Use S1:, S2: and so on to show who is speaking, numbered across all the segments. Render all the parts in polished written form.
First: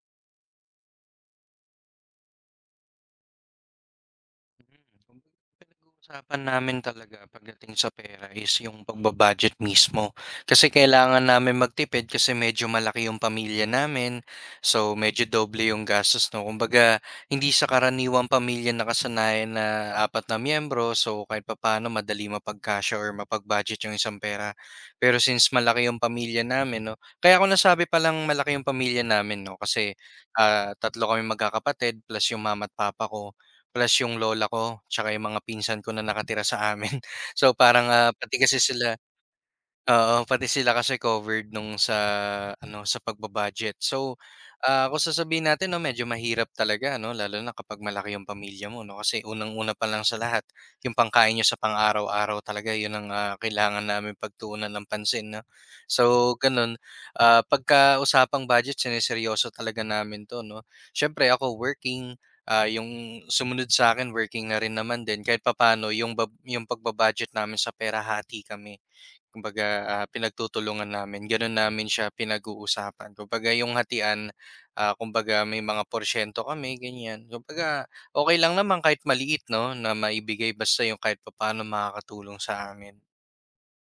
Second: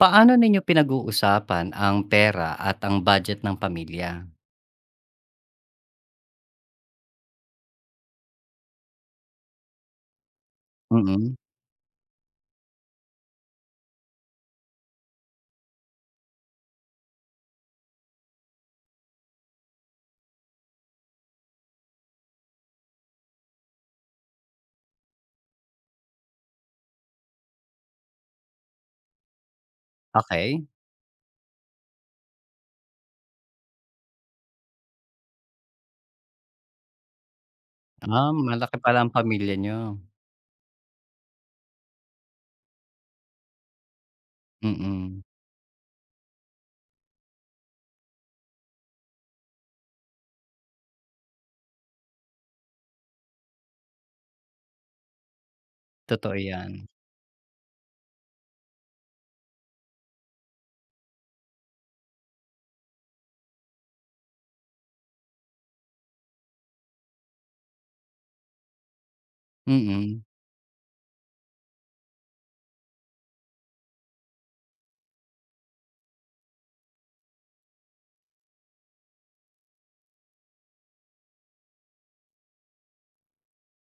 S1: Paano ninyo pinag-uusapan ang pera at ang budget ng pamilya?
S2: Kumbaga pinag-uusapan namin talaga pagdating sa pera is yung pagba-budget mismo. Kasi kailangan
S1: Mm,
S2: namin magtipid kasi medyo malaki yung pamilya namin. So, medyo doble yung gastos, 'no? Kumbaga, hindi sa karaniwang pamilya nakasanayan na apat na miyembro. So, kahit papaano madali mapagkasya or mapag-budget yung isang pera. Pero since malaki yung pamilya namin, 'no? Kaya kung nasabi palang malaki yung pamilya namin, 'no? Kasi,
S1: okey.
S2: tatlo kaming magkakapatid plus yung mama at papa ko. Plus yung lola ko, tsaka yung mga pinsan ko na nakatira sa amin. So, parang,
S1: Ah,
S2: pati kasi
S1: malaki
S2: sila.
S1: pala ang pamilya niyo.
S2: Oo, pati sila kasi covered nung sa ano, sa pagbabudget. So, kung
S1: Mm,
S2: sasabihin natin 'no, medyo mahirap talaga ano, lalo na kapag malaki yung pamilya mo 'no, kasi unang-una pa lang sa lahat, yung pangkain niyo sa pang-araw-araw talaga yun ang, kailangan namin pagtuunan ng pansin 'no.
S1: totoo
S2: So
S1: 'yan.
S2: ganun, pagka usapang budget sineryoso talaga namin 'to 'no. Siyempre ako working, yung sumunod sa akin working na rin naman din kahit papaano yung pagbabudget namin sa pera hati kami. Kumbaga,
S1: Mm.
S2: pinagtutulungan namin, gano'n namin siya pinag-uusapan. Kumbaga yung hatian, kumbaga may mga porsiyento kami, ganyan. Kumbaga, okay lang naman kahit maliit 'no, na maibigay basta yung kahit paano makakatulong sa amin.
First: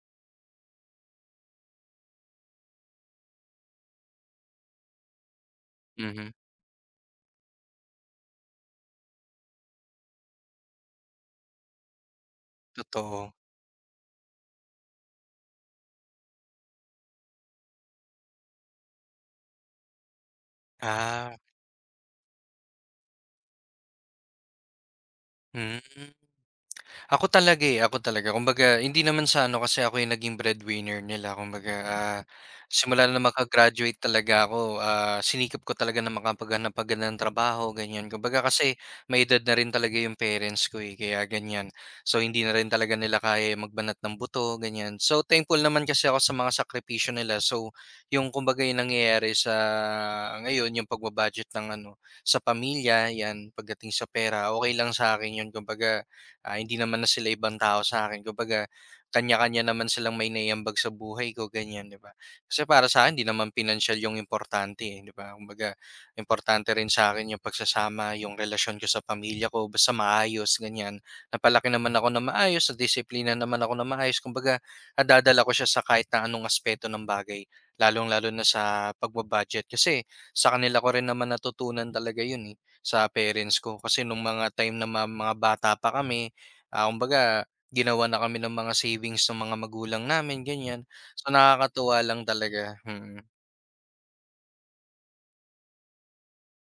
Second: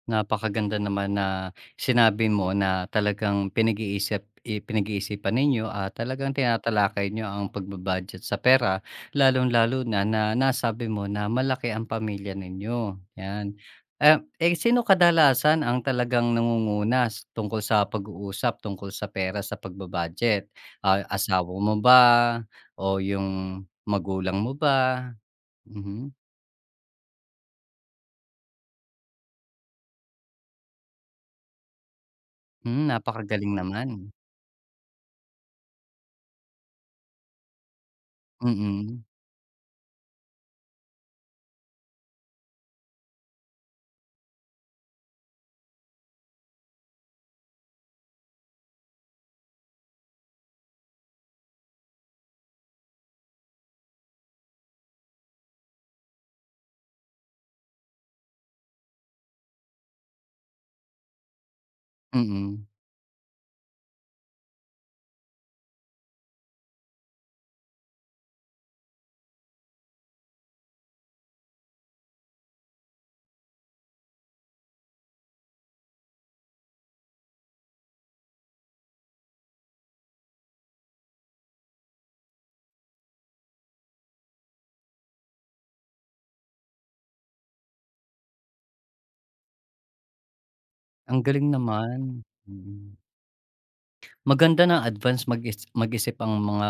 S1: Napakaganda naman na sinabi mo na talagang pinag-iisipan ninyo at
S2: Mhm,
S1: talagang tinatalakay niyo ang pagbabudget sa pera, lalong-lalo na na nasabi mo na malaki ang pamilya ninyo,
S2: totoo.
S1: 'yan. Eh, sino kadalasan ang talagang nangunguna tungkol sa pag-uusap tungkol sa pera sa pagbabudget? Ah,
S2: Ah,
S1: asawa mo ba o yung magulang mo ba?
S2: hmm.
S1: Mhm.
S2: Ako talaga, eh, ako talaga. Kumbaga hindi naman sa ano kasi ako yung naging breadwinner nila kumbaga, simula na
S1: Napakagaling naman.
S2: maka-graduate talaga ako, sinikap ko talaga na makapaghanap-agad ng trabaho ganyan. Kumbaga kasi
S1: Mm,
S2: may edad na rin talaga yung parents ko, eh, kaya ganyan. So hindi na rin talaga nila kaya yung magbanat ng buto ganyan. So thankful naman kasi ako sa mga sakripisyo nila. So yung kumbaga yung nangyayari sa ngayon yung ng ano, sa pamilya 'yan pagdating sa pera okay lang sa sa'kin yun kumbaga. Ah, hindi naman na sila ibang tao sa sa'kin kumbaga kanya-kanya naman silang may naiambag sa buhay ko ganyan, 'di ba?
S1: mm.
S2: Kasi para sa akin hindi naman pinansyal yung importante, eh, 'di ba? Kumbaga importante rin sa akin yung pagsasama, yung relasyon ko sa pamilya ko basta maayos ganyan. Napalaki naman ako na maayos, nadisiplina naman ako na maayos kumbaga nadadala ko siya sa kahit na anong aspeto ng bagay, lalong-lalo na sa pagba-budget kasi sa kanila ko rin naman natutunan talaga yun, eh, sa parents ko. Kasi nung mga time na mga bata pa kami. Ah, kumbaga ginawa na kami ng mga savings ng mga magulang namin ganyan.
S1: Ang
S2: So,
S1: galing naman,
S2: nakakatuwa lang talaga,
S1: mm.
S2: mm.
S1: Maganda na advance mag-isip ang mga,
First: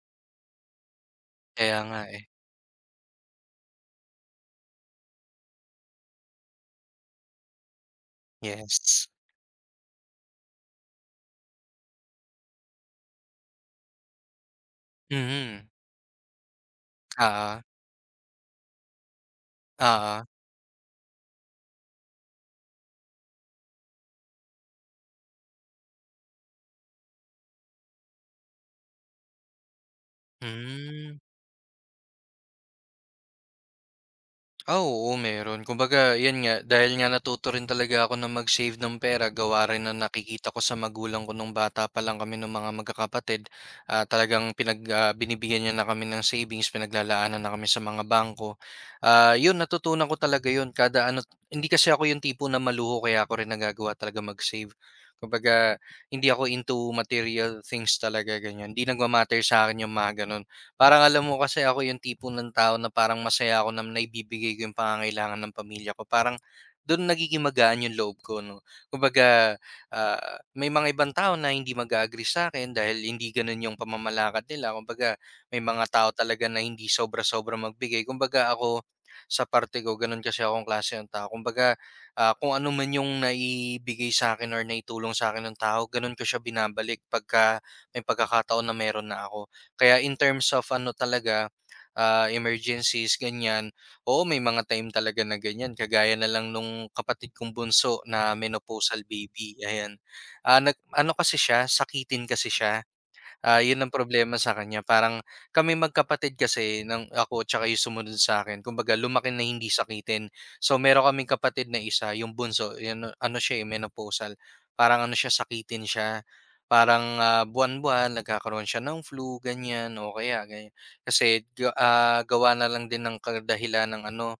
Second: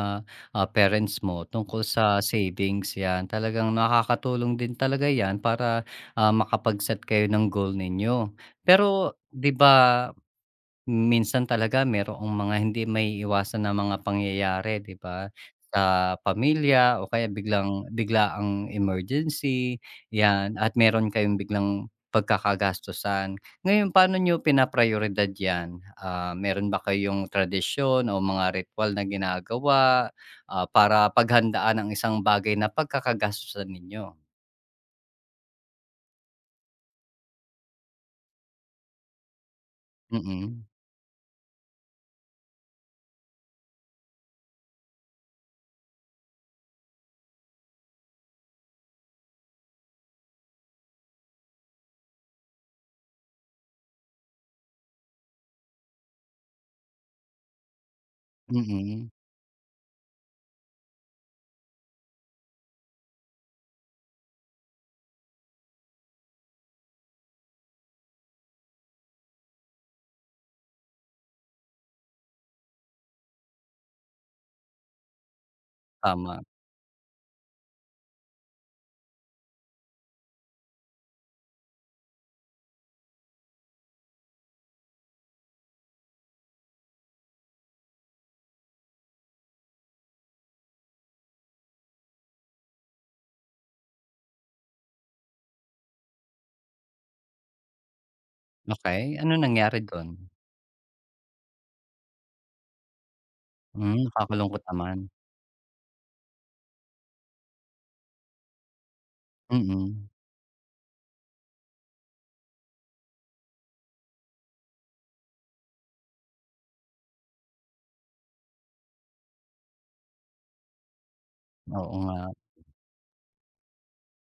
S1: parents mo
S2: Kaya
S1: tungkol
S2: nga,
S1: sa
S2: eh.
S1: savings, 'yan. Talagang nakakatulong din talaga 'yan para, makapag-set kayo ng goal ninyo.
S2: Yes.
S1: Pero, 'di ba, minsan talaga mayroong mga hindi may maiiwasan na mga pangyayari, 'di ba?
S2: Mhm.
S1: Sa pamilya o kaya
S2: Ah, ah. Mm.
S1: bigla ang emergency,
S2: Oo, oo.
S1: 'yan, at meron kayong biglang pagkakagastusan. Ngayon, paano niyo pinaprayoridad 'yan? Meron ba kayong tradisyon o mga ritual na ginagawa, para
S2: Hmm.
S1: paghandaan ang isang bagay na pagkakagastusan ninyo?
S2: Ah, oo meron. Kumbaga 'yan nga, dahil nga natuto rin talaga ako na mag-save ng pera gawa rin ng nakikita ko
S1: Mm,
S2: sa magulang ko nung bata pa lang kami nung mga magkakapatid, talagang binibigyan niya na kami ng savings, pinaglalaanan na kami sa mga bangko. Ah, 'yun natutunan ko talaga 'yun kada ano hindi kasi ako 'yung tipo na maluho kaya ako rin nagagawa talaga mag-save. Kumbaga hindi ako into material things talaga, ganiyan. Hindi
S1: mm,
S2: nagma-matter sa akin 'yung mga gano'n. Parang alam mo kasi ako yung tipo ng tao na parang masaya ako na naibibigay ko yung pangangailangan ng pamilya ko. Parang do'n nagiging magaan yung loob ko 'no. Kumbaga, ah, may mga ibang tao na hindi mag-a-agree sa'kin dahil hindi gano'n yung pamamalakad nila. Kumbaga may mga tao
S1: tama.
S2: talaga na hindi sobra-sobra magbigay. Kumbaga ako, sa parte ko gano'n kasi akong klase ng tao. Kumbaga, kung ano man yung naibigay sa akin or naitulong sa akin ng tao, gano'n ko siya binabalik pagka may pagkakataon na meron na ako. Kaya in terms of ano talaga, emergencies ganyan, oo may mga time talaga na ganyan kagaya na lang nung kapatid kong bunso na
S1: Okay,
S2: menopausal
S1: ano
S2: baby,
S1: nangyari
S2: ayan.
S1: do'n?
S2: Ah, nag ano kasi siya, sakitin kasi siya. Ah, 'yun ang problema sa
S1: Nakakalungkot
S2: kanya
S1: naman.
S2: parang kami magkapatid kasi ng ako tsaka 'yung sumunod sa akin kumbaga lumaki na hindi
S1: Mm.
S2: sakitin. So meron kaming kapatid na isa 'yung bunso 'yun ano siya, eh, menopausal parang ano siya sakitin siya, parang, buwan-buwan nagkakaroon siya ng flu ganyan o kaya ganiyan. Kasi
S1: Oo nga.
S2: gawa na lang din ng kadahilan ng ano,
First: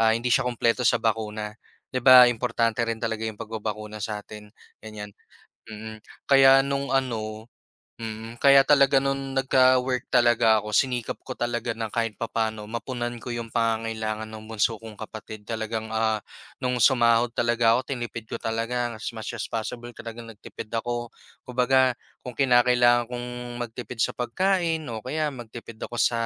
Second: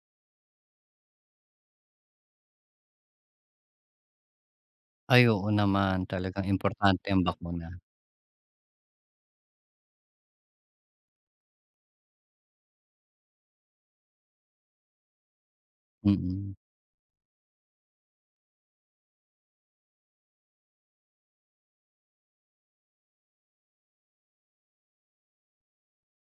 S2: hindi siya kumpleto sa bakuna. 'Di ba importante rin talaga 'yung pagbabakuna sa'tin ganiyan,
S1: Ay oo
S2: mm. Mm.
S1: naman, talagang
S2: Kaya nung
S1: importante ang
S2: ano.
S1: bakuna,
S2: Kaya talaga no'n nagka-work talaga ako, sinikap ko talaga na kahit papano mapunan ko 'yung pangangailangan ng bunso kong kapatid. Talagang,
S1: mm.
S2: nung sumahod talaga ako tinipid ko talaga as much as possible talagang nagtipid ako. Kumbaga kung kinakailangan kong magtipid sa pagkain o kaya magtipid ako sa,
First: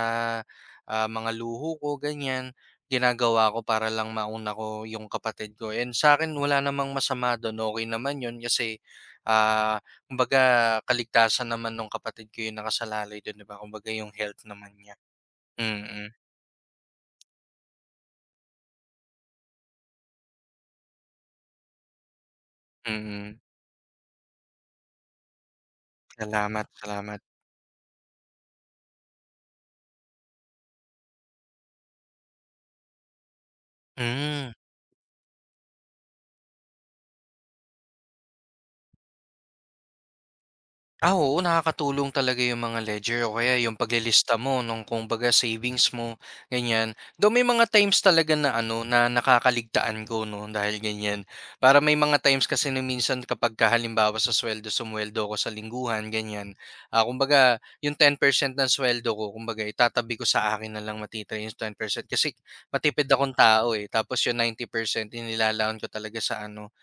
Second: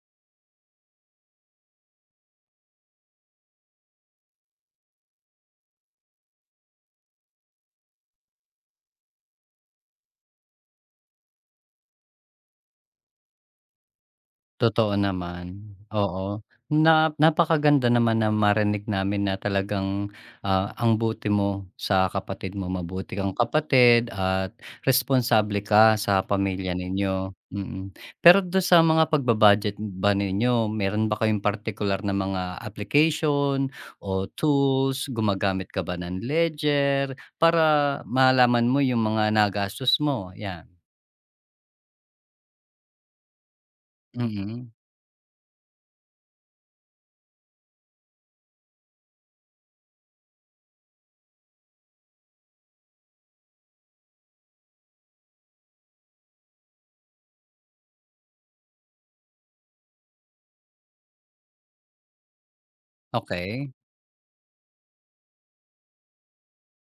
S2: mga luho ko ganiyan, ginagawa ko para lang mauna ko 'yung kapatid ko. And sa akin wala namang masama do'n, okey naman 'yun kasi, ah Kumbaga kaligtasan naman nung kapatid ko yung nakasalalay dun 'di ba, kumbaga yung health naman niya.
S1: Totoo naman,
S2: Mm, mm.
S1: oo. Napakaganda naman na marinig namin na talagang, ang buti mo sa kapatid mo, mabuti kang
S2: Mm.
S1: kapatid at responsable ka sa
S2: Salamat,
S1: pamilya
S2: salamat.
S1: ninyo, mm. Pero do sa mga budget ba ninyo, meron ba kayong particular na mga application o
S2: Hmm.
S1: tools? Gumagamit ka ba ng ledger para malaman mo yung mga nagastos mo, yan?
S2: Ah, oo nakakatulong talaga yung mga ledger o kaya yung paglilista mo
S1: Mm,
S2: nung kumbaga savings mo, ganyan. Though may mga times talaga na ano, na nakakaligtaan ko 'no, dahil ganyan. Para may mga times kasi na minsan kapagka halimbawa sa suweldo, sumweldo ko sa lingguhan, ganyan. Kumbaga yung 10% ng suweldo ko kumbaga itatabi ko sa akin na lang matitira yung 10% kasi matipid akong
S1: okay.
S2: tao, eh. Tapos yung 90% inilalaon ko talaga sa ano,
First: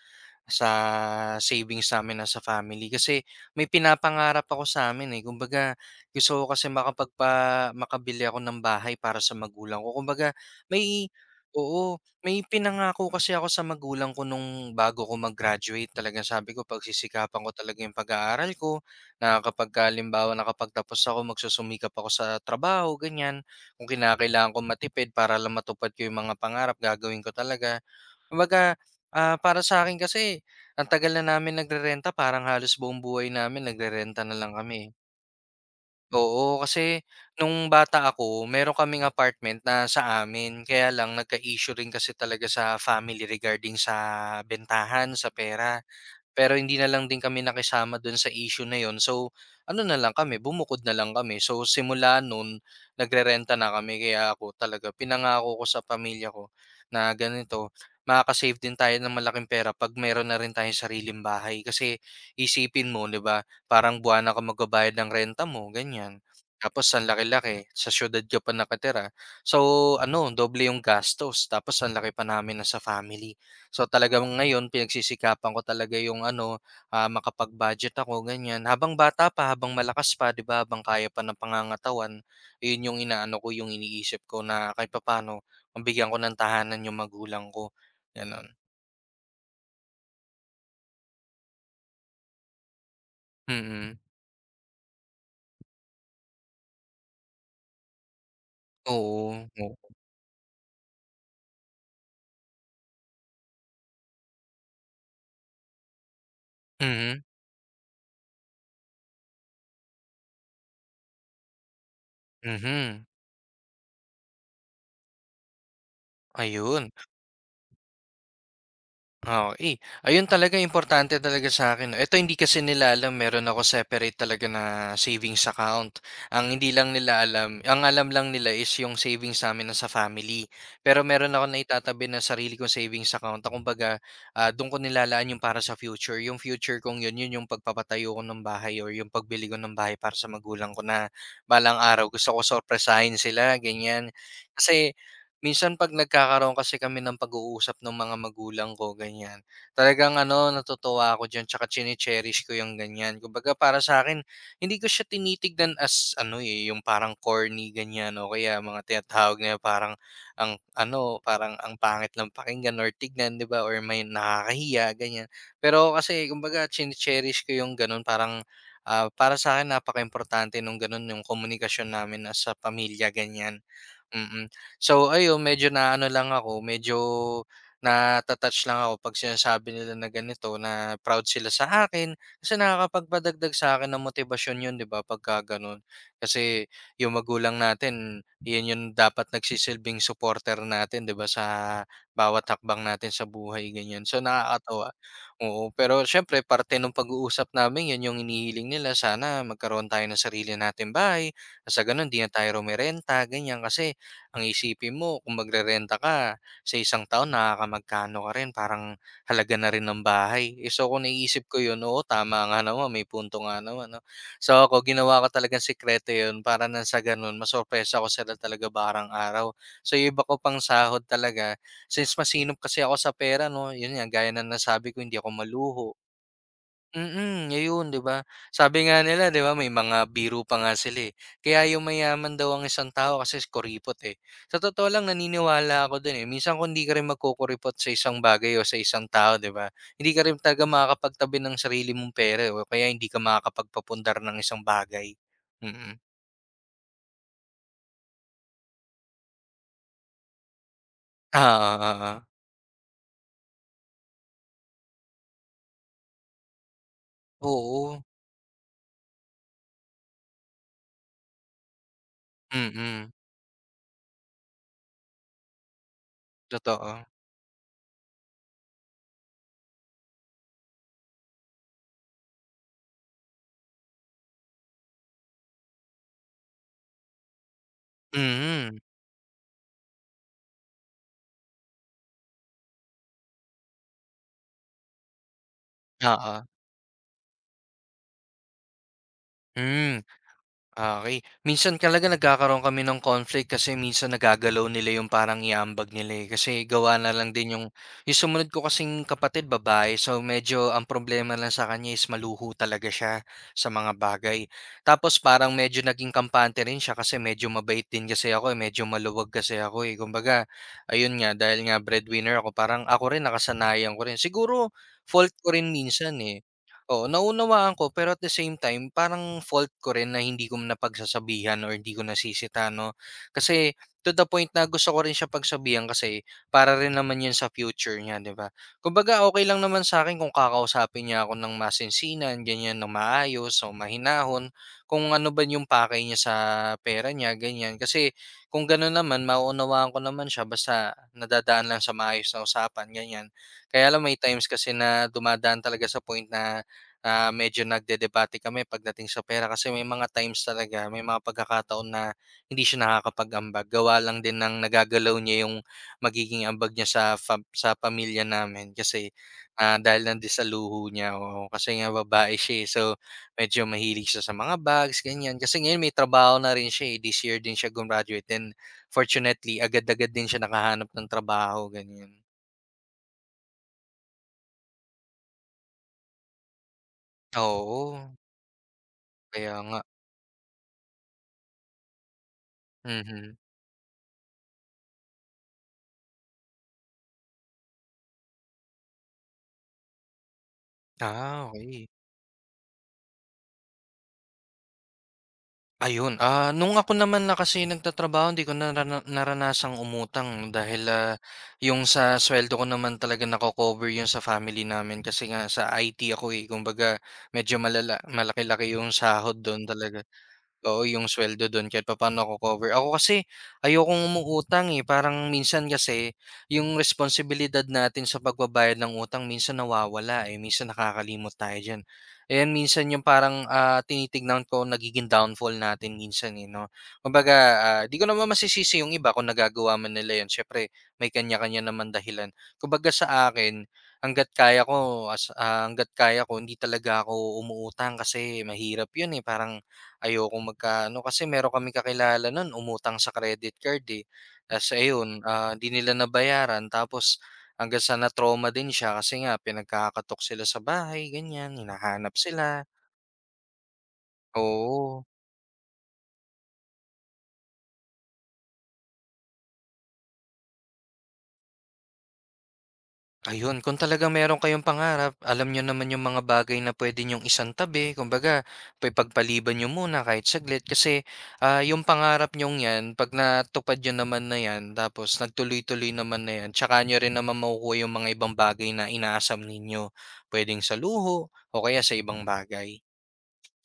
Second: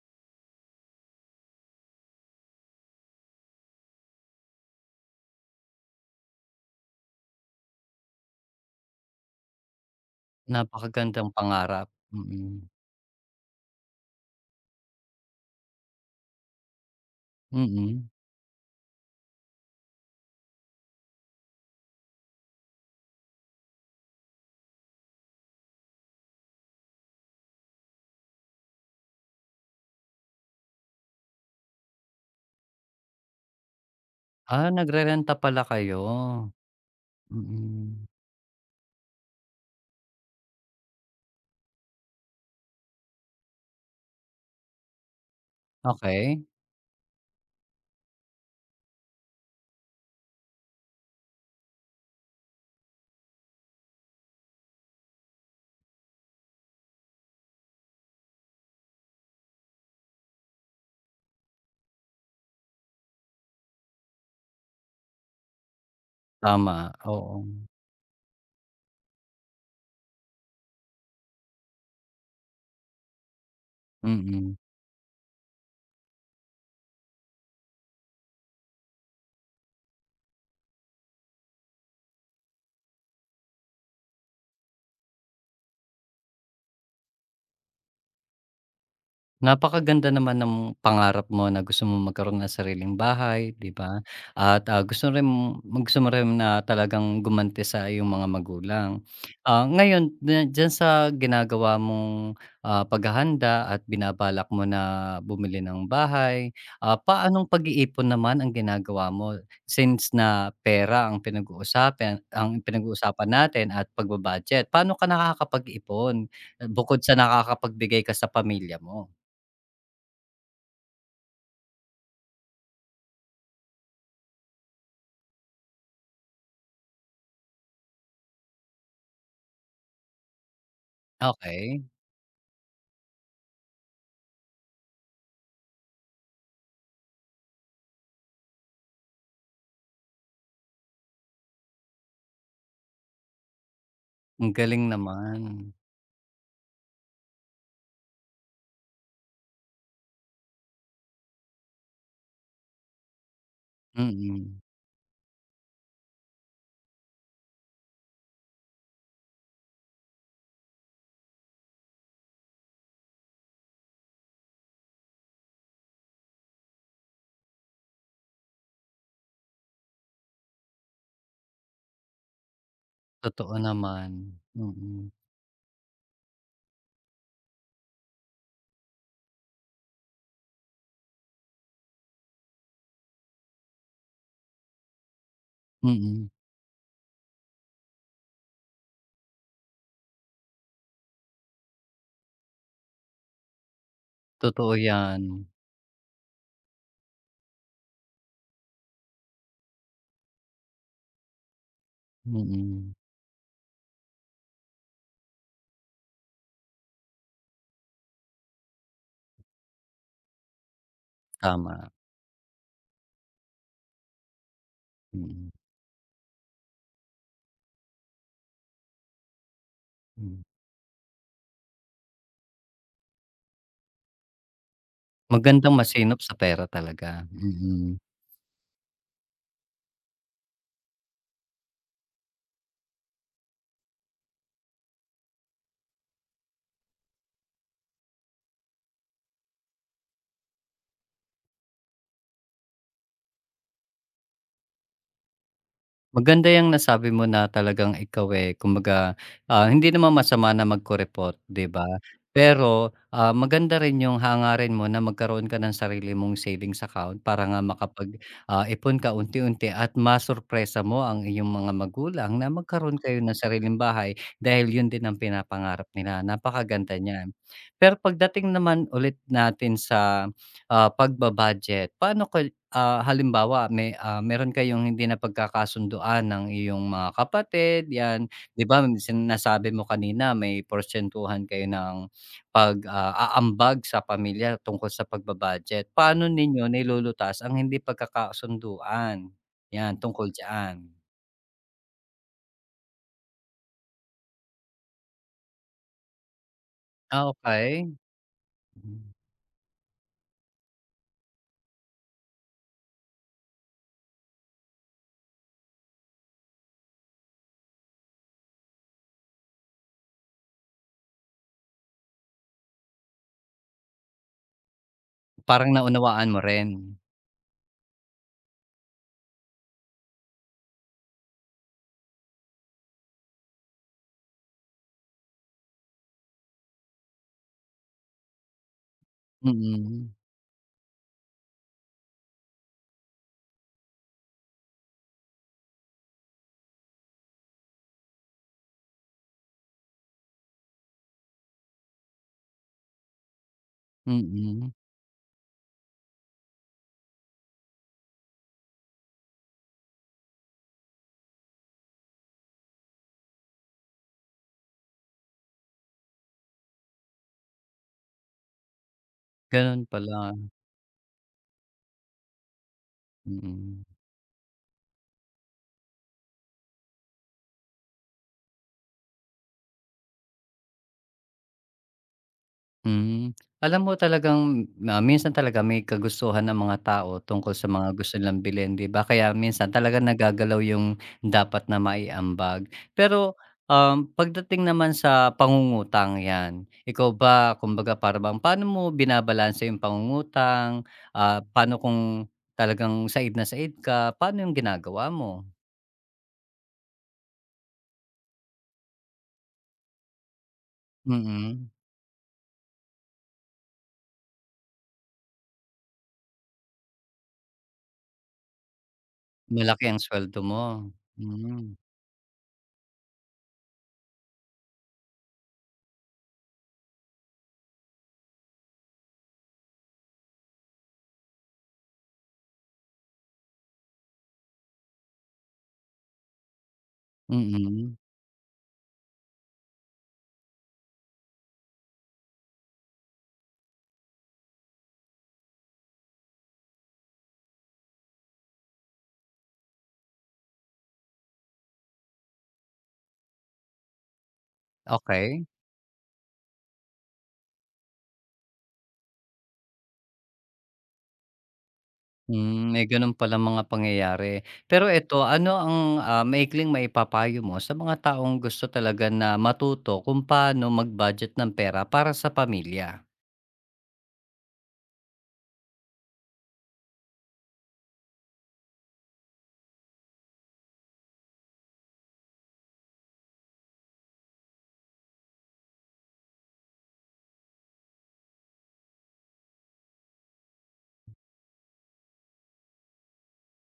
S2: sa savings namin as a family kasi may pinapangarap ako sa sa'min, eh. Kumbaga gusto ko kasi makabili ako ng bahay para sa magulang ko. Kumbaga, may
S1: Napakagandang pangarap,
S2: oo, may
S1: mm,
S2: pinangako kasi ako sa magulang ko nung bago ko mag-graduate. Talagang sabi ko pagsisikapan ko talaga yung
S1: mm.
S2: pag-aaral ko na kapagka halimbawa nakapagtapos ako magsusumikap ako sa trabaho, ganyan. Kung kinakailangan ko matipid para lang matupad ko yung mga pangarap gagawin ko talaga. Kumbaga, para sa akin kasi ang tagal na namin nagrerenta parang halos buong buhay namin nagrerenta na lang
S1: Ah,
S2: kami.
S1: nagrerenta pala kayo?
S2: Oo, kasi nung
S1: Mm,
S2: bata ako meron kaming apartment na sa amin kaya lang nagka-issue rin kasi talaga sa family regarding sa bentahan, sa pera.
S1: okey,
S2: Pero hindi na lang din kami nakisama dun sa issue na yon. So, ano na lang kami, bumukod na lang kami. So, simula noon nagrerenta na kami. Kaya ako talaga, pinangako ko sa pamilya ko na ganito, makakasave din tayo ng malaking pera pag meron na rin tayong sariling bahay. Kasi isipin mo, di ba, parang buwan na ka magbabayad ng renta mo, ganyan.
S1: tama,
S2: Tapos ang
S1: oo,
S2: laki-laki, sa syudad ka pa nakatira. So ano, doble yung gastos. Tapos ang laki pa namin na sa family. So, talagang
S1: mm.
S2: ngayon pinagsisikapan ko talaga yung ano, makapag-budget ako ganyan. Habang bata pa, habang malakas pa, 'di ba, habang kaya pa ng pangangatawan, ayun yung inaano ko, yung iniisip ko na kahit papaano mabigyan ko ng tahanan yung magulang ko, gano'n.
S1: Napakaganda naman ng pangarap mo na gusto mo magkaroon ng sariling bahay, 'di
S2: Mm.
S1: ba? At, gusto mo rin na talagang gumanti sa iyong mga magulang.
S2: Oo, o
S1: Ngayon na diyan sa ginagawa mong, paghahanda at binabalak mo na bumili ng bahay,
S2: mhm,
S1: paanong pag-iipon naman ang ginagawa mo since na pera ang
S2: mhm,
S1: pinag-uusapan natin at pagba-budget. Paano ka nakakapag-ipon
S2: ayun.
S1: bukod sa nakakapagbigay ka sa pamilya mo?
S2: Oo, eh, ayun talaga importante talaga sa akin 'no. Eto hindi kasi nila alam meron ako separate talaga na savings account. Ang hindi lang nila alam ang alam lang nila is yung savings namin na sa family. Pero meron ako na
S1: Okey,
S2: naitatabi na sarili kong savings account na kumbaga, dun ko nilalaan yung para sa future. Yung future kong yun, yun yung pagpapatayo ko ng bahay or yung pagbili ko ng bahay para sa magulang ko na balang araw gusto ko sorpresahin sila, ganyan.
S1: ang galing
S2: Kasi
S1: naman.
S2: minsan 'pag nagkakaroon kasi kami ng pag-uusap ng mga magulang ko, ganyan, talagang ano, natutuwa ako diyan tsaka chine-cherish ko yung ganyan. Kumbaga para sa akin
S1: Mm,
S2: hindi ko siya tinitignan as ano, eh, yung parang corny, ganyan o kaya mga tinatawag na parang ang ano, parang ang pangit lang pakinggan or tignan, 'di ba, or may nakakahiya, ganyan. Pero kasi kumbaga chine-cherish ko yung gano'n parang, para sa'kin napakaimportante nung gano'n, yung komunikasyon namin as sa pamilya,
S1: totoo
S2: ganyan.
S1: naman.
S2: Mm.
S1: Mm,
S2: So ayun, medyo na ano lang ako, medyo nata-touch lang ako 'pag sinasabi nila na ganito, na proud sila sa akin. Kasi nakakapagpadagdag sa'kin ng motibasyon 'yun, 'di ba, pagka gano'n.
S1: mm,
S2: Kasi yung magulang natin, 'yun yung dapat nagsisilbing supporter natin, 'di ba, sa bawat hakbang natin sa buhay, ganyan. So
S1: totoo
S2: nakakatuwa,
S1: 'yan.
S2: oo. Pero siyempre parte ng pag-uusap namin 'yun yung inihiling nila, sana magkaroon tayo ng sarili nating bahay, sa gano'n 'di na tayo
S1: Mm,
S2: rumerenta, ganyan. Kasi ang iisipin mo kung magrerenta ka sa isang taon nakakamagkano ka rin, parang halaga na rin ng bahay. Eh, so kung naiisip ko yun,
S1: tama.
S2: oo, tama nga naman, may punto nga naman 'no. So ako ginawa ko
S1: Mm,
S2: talagang sikreto yun para nang sa ganun masurpresa ko sila talaga barang araw. So yung iba ko
S1: hmm.
S2: pang sahod talaga, since masinop kasi ako sa pera 'no, yun nga, gaya na nasabi ko hindi ako
S1: Magandang
S2: maluho.
S1: masinop sa pera talaga,
S2: Mm, ayun
S1: mm.
S2: 'di ba? Sabi nga nila 'di ba may mga biro pa nga sila, eh. Kaya yumayaman daw ang isang tao kasi kuripot, eh. Sa totoo lang naniniwala ako dun, eh. Minsan kung hindi ka rin magkukuripot sa isang bagay o sa isang tao 'di ba, hindi ka rin talaga makakapagtabi ng sarili mong pera, eh, o kaya hindi ka makakapagpapundar ng isang bagay. Mm.
S1: Maganda yung nasabi mo na talagang ikaw, eh, kumbaga, hindi naman masama na magkuripot, 'di ba?
S2: Oo.
S1: Pero, maganda rin yung hangarin mo na magkaroon ka ng sarili mong savings account para nga
S2: Oo.
S1: ipon ka unti-unti at masurpresa mo ang iyong mga magulang na magkaroon
S2: Mm.
S1: kayo ng sariling bahay dahil yun din ang pinapangarap nila, napakaganda
S2: Totoo.
S1: niyan. Pero pagdating naman ulit natin sa ah, pagba paano ka Ah, halimbawa meron kayong hindi na pagkakasunduan ng iyong mga kapatid 'yan, 'di
S2: Mm.
S1: ba, sinasabi mo kanina may porsiyentuhan kayo ng aambag sa pamilya tungkol sa pagba-budget. Paano
S2: Oo.
S1: ninyo nilulutas ang hindi pagkakasunduan? 'Yan
S2: Hmm.
S1: tungkol diyan.
S2: Okey. Minsan talaga nagkakaroon kami ng conflict kasi minsan nagagalaw nila yung parang iambag nila, eh, kasi gawa na
S1: Ah,
S2: lang din
S1: okey.
S2: yung sumunod ko kasing kapatid babae, so medyo ang problema lang sa kanya is maluho talaga siya sa mga bagay. Tapos parang medyo naging kampante rin siya kasi medyo mabait din kasi ako, eh, medyo maluwag kasi ako, eh. Kumbaga ayun nga, dahil nga breadwinner ako parang ako rin nakasanayan ko rin. Siguro fault ko rin
S1: Parang
S2: minsan,
S1: naunawaan mo
S2: eh.
S1: rin?
S2: Oo, naunawaan ko pero at the same time parang fault ko rin na hindi ko napagsasabihan or hindi ko nasisita 'no. Kasi to the point na gusto ko rin siya pagsabihan kasi para rin naman 'yun sa future niya, 'di ba? Kumbaga okay lang naman sa
S1: Mm,
S2: akin kung kakausapin niya ako ng masinsinan, ganyan ng maayos o mahinahon, kung ano ba yung pakay niya sa pera niya, ganyan. Kasi kung gano'n naman mauunawaan ko naman siya basta nadadaan lang sa maayos na usapan, ganyan. Kaya lang may times
S1: mm.
S2: kasi na dumadaan talaga sa point na medyo nagdedebate kami pagdating sa pera kasi may mga times talaga, may mga pagkakataon na hindi siya nakakapag-ambag. Gawa lang din ng nagagalaw niya yung magiging ambag niya sa sa pamilya namin kasi,
S1: Gano'n
S2: dahil nandiyan
S1: pala,
S2: sa luho niya, oo. Kasi nga babae siya, eh, so medyo
S1: mm.
S2: mahilig siya sa mga bags, ganyan. Kasi ngayon may trabaho na rin siya, eh, this year din siya gumraduate and fortunately agad-agad din siya nakahanap ng trabaho, ganyan.
S1: Hmm. Alam mo talagang, minsan talaga may kagustuhan ang mga tao tungkol sa mga gusto
S2: Oo,
S1: nilang bilhin, 'di ba? Kaya
S2: kaya
S1: minsan
S2: nga.
S1: talaga nagagalaw yung dapat na maiambag. Pero,
S2: Mhm.
S1: pagdating naman sa pangungutang 'yan, ikaw ba kumbaga para bang paano mo binabalanse yung pangungutang? Ah, paano
S2: Okay.
S1: kung talagang said na said ka, paano yung ginagawa mo?
S2: Ayun, nung ako naman na kasi nagtatrabaho hindi ko naranasang umutang dahil,
S1: Mm.
S2: yung sa sweldo ko naman talaga nako-cover yun sa family namin kasi nga sa IT ako, eh. Kumbaga medyo malaki-laki yung sahod dun
S1: Malaki ang
S2: talaga.
S1: sweldo mo.
S2: Oo, yung sweldo
S1: Mm,
S2: don kahit papaano nako-cover. Ako kasi ayokong umuutang, eh, parang minsan kasi yung responsibilidad natin sa pagbabayad ng utang minsan nawawala, eh, minsan nakakalimot tayo diyan. Ayan minsan yung parang, tinitignan ko nagiging downfall natin minsan, eh, 'no. Kumbaga,
S1: mm.
S2: 'di ko naman masisisi yung iba kung nagagawa man nila yun siyempre may kanya-kanya naman dahilan. Kumbaga sa akin hangga't kaya ko hindi talaga ako umuutang kasi mahirap yun, eh, parang ayokong magkaano kasi meron kami kakilala nun umutang sa credit card, eh. Ta's ayun,
S1: Okay.
S2: 'di nila nabayaran tapos hanggang sa na-trauma din siya kasi nga pinagkakatuwak sila sa bahay, ganyan, hinahanap sila,
S1: May gano'n palang mga pangyayari. Pero
S2: oo.
S1: eto, ano ang, maikling maipapayo mo sa mga taong gusto talaga na matuto kung paano mag-budget ng pera para sa pamilya?
S2: Ayun, kung talagang meron kayong pangarap, alam niyo naman yung mga bagay na puwede niyong isantabi. Kumbaga, pagpaliban niyo muna kahit saglit kasi, yung pangarap niyong 'yan 'pag natupad niyo naman na 'yan tapos nagtuloy-tuloy naman na 'yan, tsaka niyo rin naman makukuha yung mga ibang bagay na inaasam ninyo. Pwedeng sa luho o kaya sa ibang bagay.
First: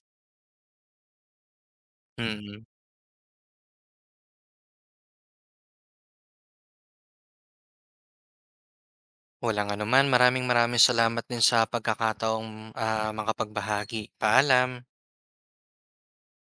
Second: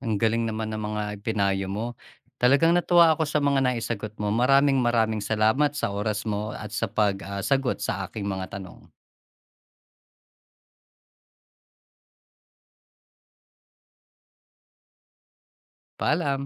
S1: Ang galing naman ng mga ipinayo mo.
S2: Mm.
S1: Talagang natuwa ako sa mga naisagot mo. Maraming maraming salamat sa oras mo at sa sagot sa aking mga tanong.
S2: Walang anuman. Maraming maraming salamat din sa pagkakataong, makapagbahagi. Paalam.
S1: Paalam.